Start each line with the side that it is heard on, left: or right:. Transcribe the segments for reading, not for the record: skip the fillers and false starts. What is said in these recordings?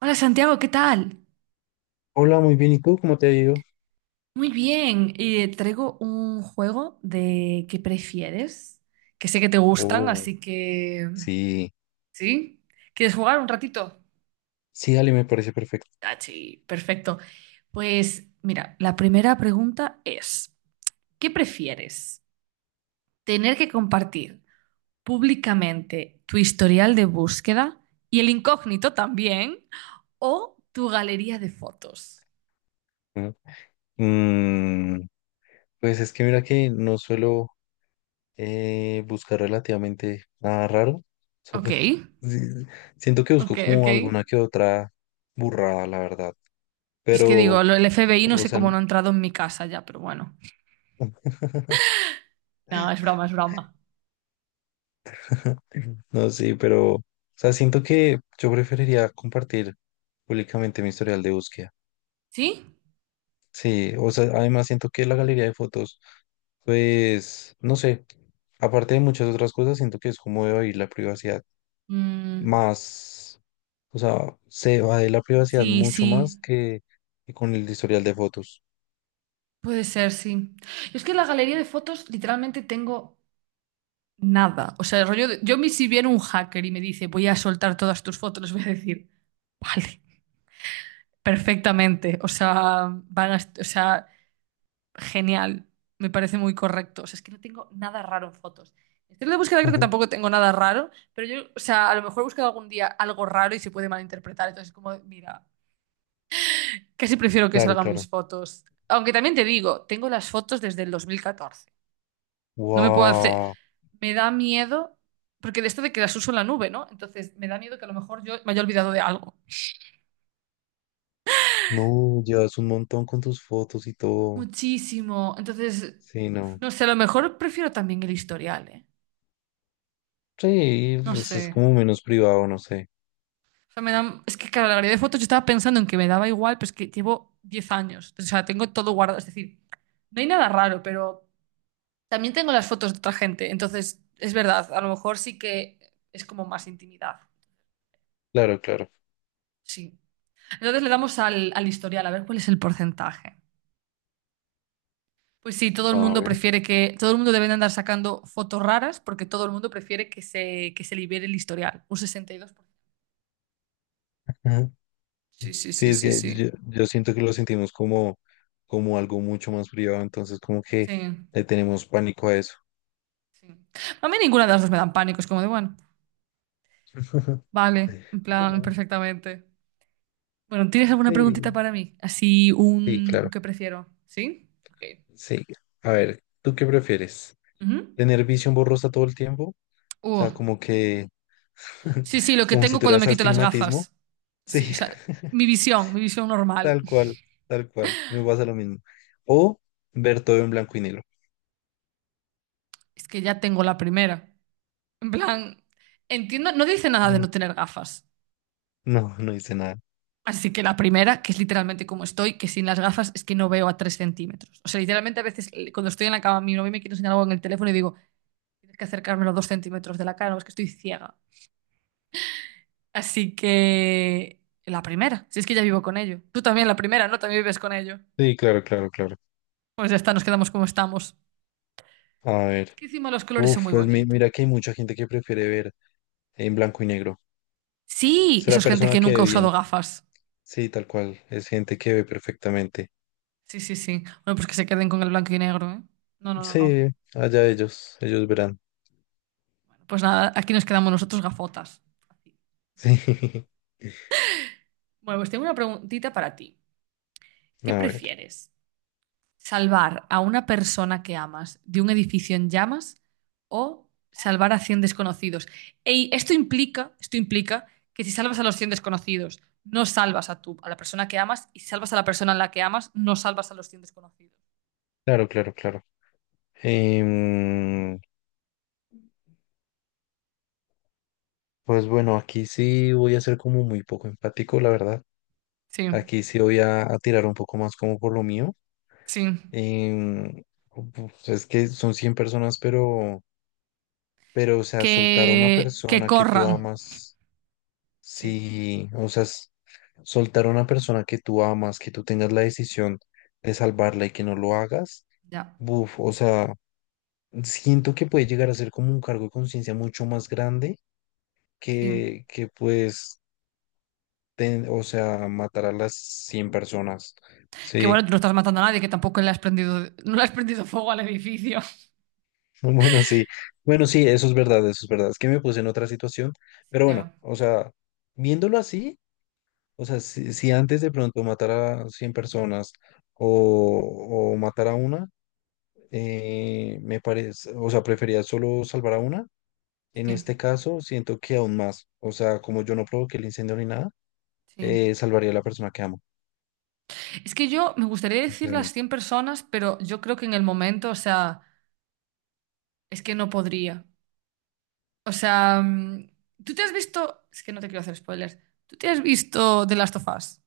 right: Hola Santiago, ¿qué tal?
left: Hola, muy bien. ¿Y tú cómo te ha ido?
right: Muy bien, y traigo un juego de ¿qué prefieres? Que sé que te gustan,
left: Oh,
right: así que...
left: sí.
right: ¿Sí? ¿Quieres jugar un ratito?
left: Sí, dale, me parece perfecto.
right: Ah, sí, perfecto. Pues mira, la primera pregunta es, ¿qué prefieres? ¿Tener que compartir públicamente tu historial de búsqueda y el incógnito también, o tu galería de fotos?
left: ¿No? Mm, pues es que mira que no suelo buscar relativamente nada raro. So,
right: Ok,
left: pues, sí, siento que
right: ok,
left: busco
right: ok.
left: como alguna que otra burrada, la verdad.
right: Es que digo,
left: Pero,
right: el FBI no
left: o
right: sé
left: sea,
right: cómo no ha entrado en mi casa ya, pero bueno. Nada, es broma, es broma.
left: no, sí, pero, o sea, siento que yo preferiría compartir públicamente mi historial de búsqueda.
right: ¿Sí?
left: Sí, o sea, además siento que la galería de fotos, pues, no sé, aparte de muchas otras cosas, siento que es como debe ir la privacidad
right: Mm,
left: más, o sea, se va de la privacidad
right: sí,
left: mucho
right: sí.
left: más que con el historial de fotos.
right: Puede ser, sí. Yo es que en la galería de fotos literalmente tengo nada. O sea, el rollo de- yo me si viene un hacker y me dice, voy a soltar todas tus fotos, les voy a decir, vale, perfectamente. O sea, o sea, genial, me parece muy correcto. O sea, es que no tengo nada raro en fotos. En estilo de búsqueda creo que
left: Ujú.
right: tampoco tengo nada raro, pero yo, o sea, a lo mejor he buscado algún día algo raro y se puede malinterpretar. Entonces, como, mira, casi prefiero que
left: Claro,
right: salgan
left: claro.
right: mis fotos. Aunque también te digo, tengo las fotos desde el 2014. No me puedo hacer.
left: Wow,
right: Me da miedo, porque de esto de que las uso en la nube, ¿no? Entonces, me da miedo que a lo mejor yo me haya olvidado de algo.
left: no, llevas un montón con tus fotos y todo.
right: Muchísimo. Entonces,
left: Sí, no.
right: no sé, a lo mejor prefiero también el historial, ¿eh?
left: Sí,
right: No
left: pues
right: sé.
left: es como menos privado, no sé.
right: O sea, me dan es que, claro, la galería de fotos yo estaba pensando en que me daba igual, pero es que llevo 10 años. O sea, tengo todo guardado. Es decir, no hay nada raro, pero también tengo las fotos de otra gente. Entonces, es verdad, a lo mejor sí que es como más intimidad.
left: Claro, claro.
right: Sí. Entonces le damos al historial, a ver cuál es el porcentaje. Pues sí, todo el
left: A
right: mundo
left: ver.
right: prefiere que, todo el mundo debe de andar sacando fotos raras porque todo el mundo prefiere que se libere el historial. Un 62%. Sí, sí,
left: Sí,
right: sí,
left: es
right: sí,
left: que
right: sí.
left: yo siento que lo sentimos como, como algo mucho más privado, entonces como que
right: Sí,
left: le tenemos pánico a eso.
right: sí. A mí ninguna de las dos me dan pánico, es como de, bueno. Vale, en plan,
left: Bueno,
right: perfectamente. Bueno, ¿tienes alguna preguntita
left: sí,
right: para mí? Así
left: sí,
right: un
left: claro.
right: qué prefiero. ¿Sí? Ok.
left: Sí. A ver, ¿tú qué prefieres?
right: Ujú.
left: ¿Tener visión borrosa todo el tiempo? O
right: Uh,
left: sea, como que,
right: Sí, sí, lo que
left: como si
right: tengo cuando
left: tuvieras
right: me quito las
left: astigmatismo.
right: gafas.
left: Sí,
right: Sí, o sea, mi visión normal.
left: tal cual, tal cual. Me pasa lo mismo. O ver todo en blanco y negro.
right: Es que ya tengo la primera. En plan, entiendo, no dice nada de
left: Mm,
right: no tener gafas.
left: no, no hice nada.
right: Así que la primera, que es literalmente como estoy, que sin las gafas es que no veo a 3 centímetros. O sea, literalmente a veces cuando estoy en la cama, mi novio me quiere enseñar algo en el teléfono y digo, tienes que acercármelo 2 centímetros de la cara, o es que estoy ciega. Así que la primera, si es que ya vivo con ello. Tú también la primera, ¿no? También vives con ello.
left: Sí, claro, claro, claro.
right: Pues ya está, nos quedamos como estamos.
left: A
right: Es
left: ver.
right: que encima los colores son
left: Uf,
right: muy
left: pues mi-
right: bonitos.
left: mira que hay mucha gente que prefiere ver en blanco y negro.
right: Sí, eso
left: Será
right: es gente
left: persona
right: que
left: que
right: nunca
left: ve
right: ha usado
left: bien.
right: gafas.
left: Sí, tal cual. Es gente que ve perfectamente.
right: Sí, sí, sí. Bueno, pues que se queden con el blanco y negro, ¿eh? No, no, no, no.
left: Sí, allá ellos. Ellos verán.
right: Bueno, pues nada, aquí nos quedamos nosotros gafotas. Así. Bueno, pues tengo una preguntita para ti.
left: Sí.
right: ¿Qué
left: A ver.
right: prefieres? ¿Salvar a una persona que amas de un edificio en llamas o salvar a 100 desconocidos? Ey, esto implica que si salvas a los 100 desconocidos, no salvas a tú, a la persona que amas, y si salvas a la persona a la que amas, no salvas a los 100 desconocidos.
left: Claro, claro, claro. Em, pues bueno, aquí sí voy a ser como muy poco empático, la verdad.
right: Sí,
left: Aquí sí voy a tirar un poco más como por lo mío.
right: sí.
left: Em, pues es que son 100 personas, pero, o sea, soltar a una
right: Que
left: persona que tú
right: corran.
left: amas.
right: Sí,
left: Sí, o sea, es- soltar a una persona que tú amas, que tú tengas la decisión de salvarla y que no lo hagas,
right: ya.
left: buf, o sea, siento que puede llegar a ser como un cargo de conciencia mucho más grande
right: Sí.
left: que pues, ten- o sea, matar a las 100 personas.
right: Que
left: Sí,
right: bueno, tú no estás matando a nadie, que tampoco le has prendido, no le has prendido fuego al edificio.
left: bueno, sí, bueno, sí, eso es verdad, eso es verdad. Es que me puse en otra situación,
right: Sí,
left: pero bueno,
right: claro.
left: o sea, viéndolo así. O sea, si, si antes de pronto matara a 100 personas o matar a una, me parece, o sea, prefería solo salvar a una.
right: Sí,
left: En este caso, siento que aún más. O sea, como yo no provoqué el incendio ni nada,
right: sí.
left: salvaría a la persona que amo,
right: Es que yo me gustaría decir las
left: sinceramente.
right: 100 personas, pero yo creo que en el momento, o sea, es que no podría. O sea, tú te has visto, es que no te quiero hacer spoilers, tú te has visto The Last of Us,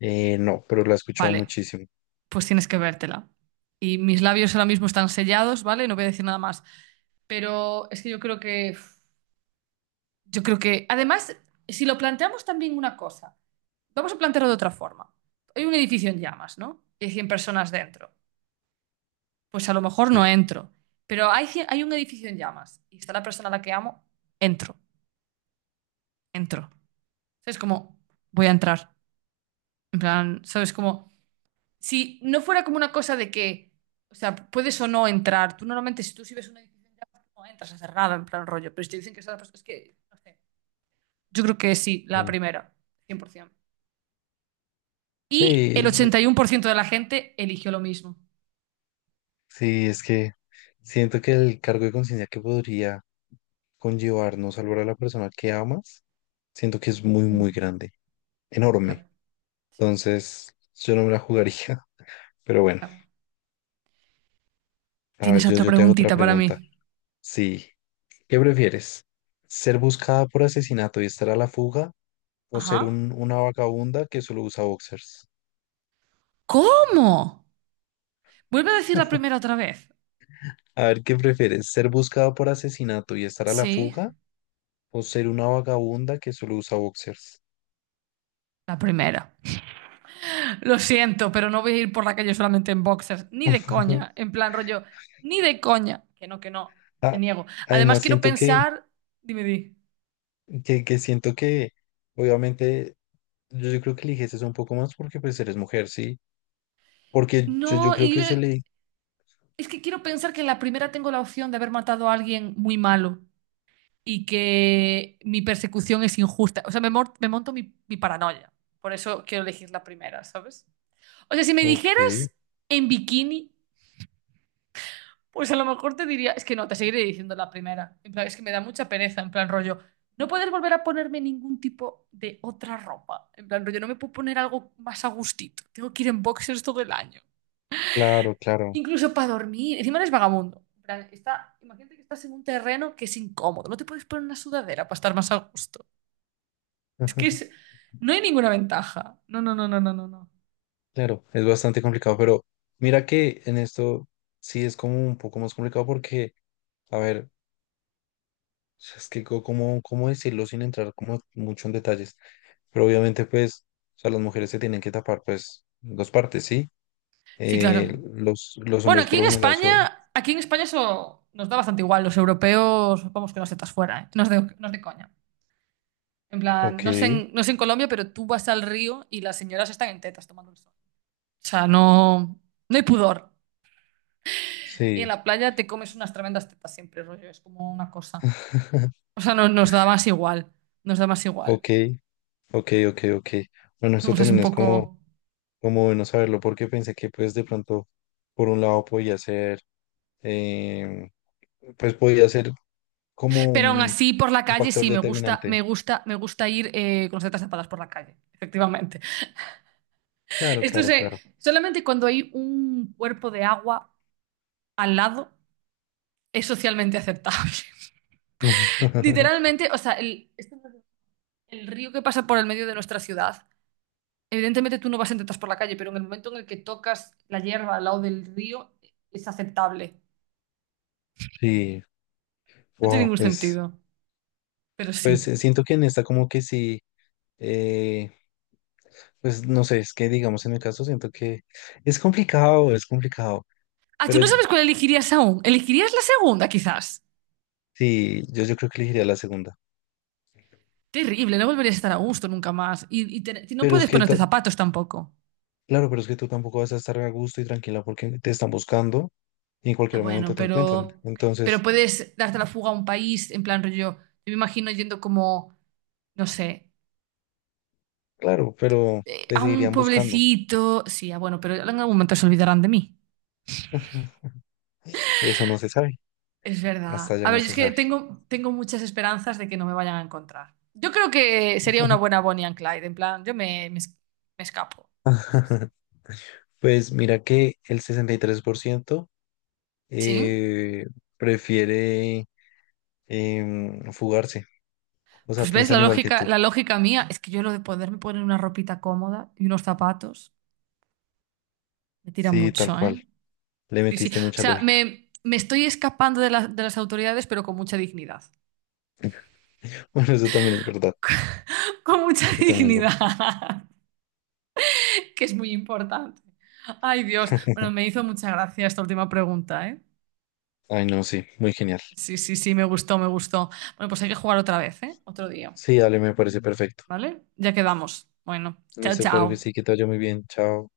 left: No, pero la he escuchado
right: vale,
left: muchísimo.
right: pues tienes que vértela. Y mis labios ahora mismo están sellados, ¿vale? No voy a decir nada más. Pero es que yo creo que, además, si lo planteamos también una cosa, vamos a plantearlo de otra forma. Hay un edificio en llamas, ¿no? Y hay 100 personas dentro. Pues a lo mejor no
left: Sí,
right: entro. Pero hay un edificio en llamas y está la persona a la que amo, entro, entro. Es como, voy a entrar. En plan, ¿sabes? Como, si no fuera como una cosa de que, o sea, puedes o no entrar. Tú normalmente, si ves un edificio en llamas, no entras a cerrada, en plan rollo. Pero si te dicen que está la persona, es que, no sé. Yo creo que sí, la
left: sí.
right: primera, 100%. Y el
left: Sí,
right: 81% de la gente eligió lo mismo.
left: sí, es que siento que el cargo de conciencia que podría conllevar no salvar a la persona que amas, siento que es muy, muy
right: Mm.
left: grande, enorme.
right: Ya, sí,
left: Entonces, yo no me la jugaría. Pero bueno,
right: ya.
left: a ver,
right: ¿Tienes
left: yo,
right: otra
left: yo te hago otra
right: preguntita para
left: pregunta.
right: mí?
left: Sí, ¿qué prefieres? ¿Ser buscada por asesinato y estar a la fuga o ser
right: Ajá.
left: un- una vagabunda que solo usa boxers?
right: ¿Cómo? Vuelve a decir la primera otra vez.
left: A ver, ¿qué prefieres? ¿Ser buscada por asesinato y estar a la
right: Sí.
left: fuga o ser una vagabunda que solo usa boxers?
right: La primera. Lo siento, pero no voy a ir por la calle solamente en boxers. Ni de
left: Ujú.
right: coña. En plan rollo. Ni de coña. Que no, que no. Me
left: Ah,
right: niego. Además,
left: además,
right: quiero
left: siento
right: pensar. Dime, di.
left: que siento que, obviamente, yo creo que eliges eso un poco más porque pues eres mujer, ¿sí? Porque yo,
right: No,
left: yo creo
right: y
left: que se le...
right: es que quiero pensar que en la primera tengo la opción de haber matado a alguien muy malo y que mi persecución es injusta. O sea, me monto mi paranoia. Por eso quiero elegir la primera, ¿sabes? O sea, si me
left: Ok.
right: dijeras en bikini. Pues a lo mejor te diría, es que no, te seguiré diciendo la primera. En plan, es que me da mucha pereza, en plan rollo. No poder volver a ponerme ningún tipo de otra ropa. En plan rollo, no me puedo poner algo más a gustito. Tengo que ir en boxers todo el año.
left: Claro, claro.
right: Incluso para dormir. Encima eres vagabundo. En plan, imagínate que estás en un terreno que es incómodo. No te puedes poner una sudadera para estar más a gusto. Es que
left: Ajá,
right: es- no hay ninguna ventaja. No, no, no, no, no, no, no.
left: claro, es bastante complicado, pero mira que en esto sí es como un poco más complicado porque, a ver, es que co- cómo, cómo decirlo sin entrar como mucho en detalles, pero obviamente pues, o sea, las mujeres se tienen que tapar pues dos partes, ¿sí?
right: Sí, claro.
left: Los
right: Bueno,
left: hombres
right: aquí
left: por
right: en
left: lo general
right: España,
left: son,
right: aquí en España eso nos da bastante igual. Los europeos, vamos que no setas fuera, ¿eh? No es de coña. En plan,
left: ok,
right: no sé en Colombia, pero tú vas al río y las señoras están en tetas tomando el sol. O sea, no, no hay pudor. Y en
left: sí,
right: la playa te comes unas tremendas tetas siempre, rollo. Es como una cosa. O sea, nos da más igual. Nos da más igual.
left: ok, ok, ok, ok. Bueno,
right: O
left: esto
right: sea, es
left: también
right: un
left: es como,
right: poco.
left: como bueno saberlo porque pensé que pues de pronto por un lado podía ser eh, pues podía ser como
right: Pero aún así, por la
left: un
right: calle
left: factor
right: sí, me gusta, me
left: determinante.
right: gusta, me gusta ir con las tetas tapadas por la calle, efectivamente.
left: Claro,
right: Esto
left: claro,
right: se,
left: claro.
right: solamente cuando hay un cuerpo de agua al lado es socialmente aceptable. Literalmente, o sea, el río que pasa por el medio de nuestra ciudad, evidentemente tú no vas en tetas por la calle, pero en el momento en el que tocas la hierba al lado del río es aceptable.
left: Sí,
right: No tiene
left: wow,
right: ningún
left: pues,
right: sentido, pero
left: pues
right: sí.
left: siento que en esta como que sí, eh, pues no sé, es que digamos en el caso siento que es complicado,
right: Ah, tú
left: pero
right: no
left: yo-
right: sabes cuál elegirías aún. ¿Elegirías la segunda, quizás?
left: sí, yo creo que elegiría la segunda.
right: Terrible, no volverías a estar a gusto nunca más. Y y no
left: Pero es
right: puedes
left: que,
right: ponerte
left: ta-
right: zapatos tampoco.
left: claro, pero es que tú tampoco vas a estar a gusto y tranquila porque te están buscando y en
right: Ah,
left: cualquier
right: bueno,
left: momento te encuentran.
right: pero
left: Entonces,
right: puedes darte la fuga a un país, en plan rollo, yo me imagino yendo como, no sé,
left: claro, pero te
right: a un
left: seguirían buscando.
right: pueblecito. Sí, ah, bueno, pero en algún momento se olvidarán de mí.
left: Eso no se sabe,
right: Es verdad.
left: hasta ya
right: A
left: no
right: ver, yo
left: se
right: es que
left: sabe.
right: tengo muchas esperanzas de que no me vayan a encontrar. Yo creo que sería una buena Bonnie and Clyde, en plan, yo me, me, es- me escapo. Sí, sí.
left: Pues mira que el 63%
right: Sí.
left: eh, prefiere fugarse, o sea,
right: Pues ves, la
left: piensan igual que
right: lógica,
left: tú.
right: la lógica mía es que yo lo de poderme poner una ropita cómoda y unos zapatos me tira
left: Sí, tal
right: mucho, ¿eh?
left: cual, le
right: Sí, sí.
left: metiste
right: O
left: mucha
right: sea,
left: lógica.
right: me estoy escapando de las autoridades, pero con mucha dignidad.
left: Bueno, eso también es verdad,
right: Con mucha
left: eso también es verdad.
right: dignidad, que es muy importante. Ay, Dios. Bueno, me hizo mucha gracia esta última pregunta, ¿eh?
left: Ay, no, sí, muy genial.
right: Sí, sí, sí, me gustó, me gustó. Bueno, pues hay que jugar otra vez, ¿eh? Otro día,
left: Sí, dale, me parece perfecto.
right: ¿vale? Ya quedamos. Bueno, chao,
left: Listo, claro que
right: chao.
left: sí, que te vaya muy bien, chao.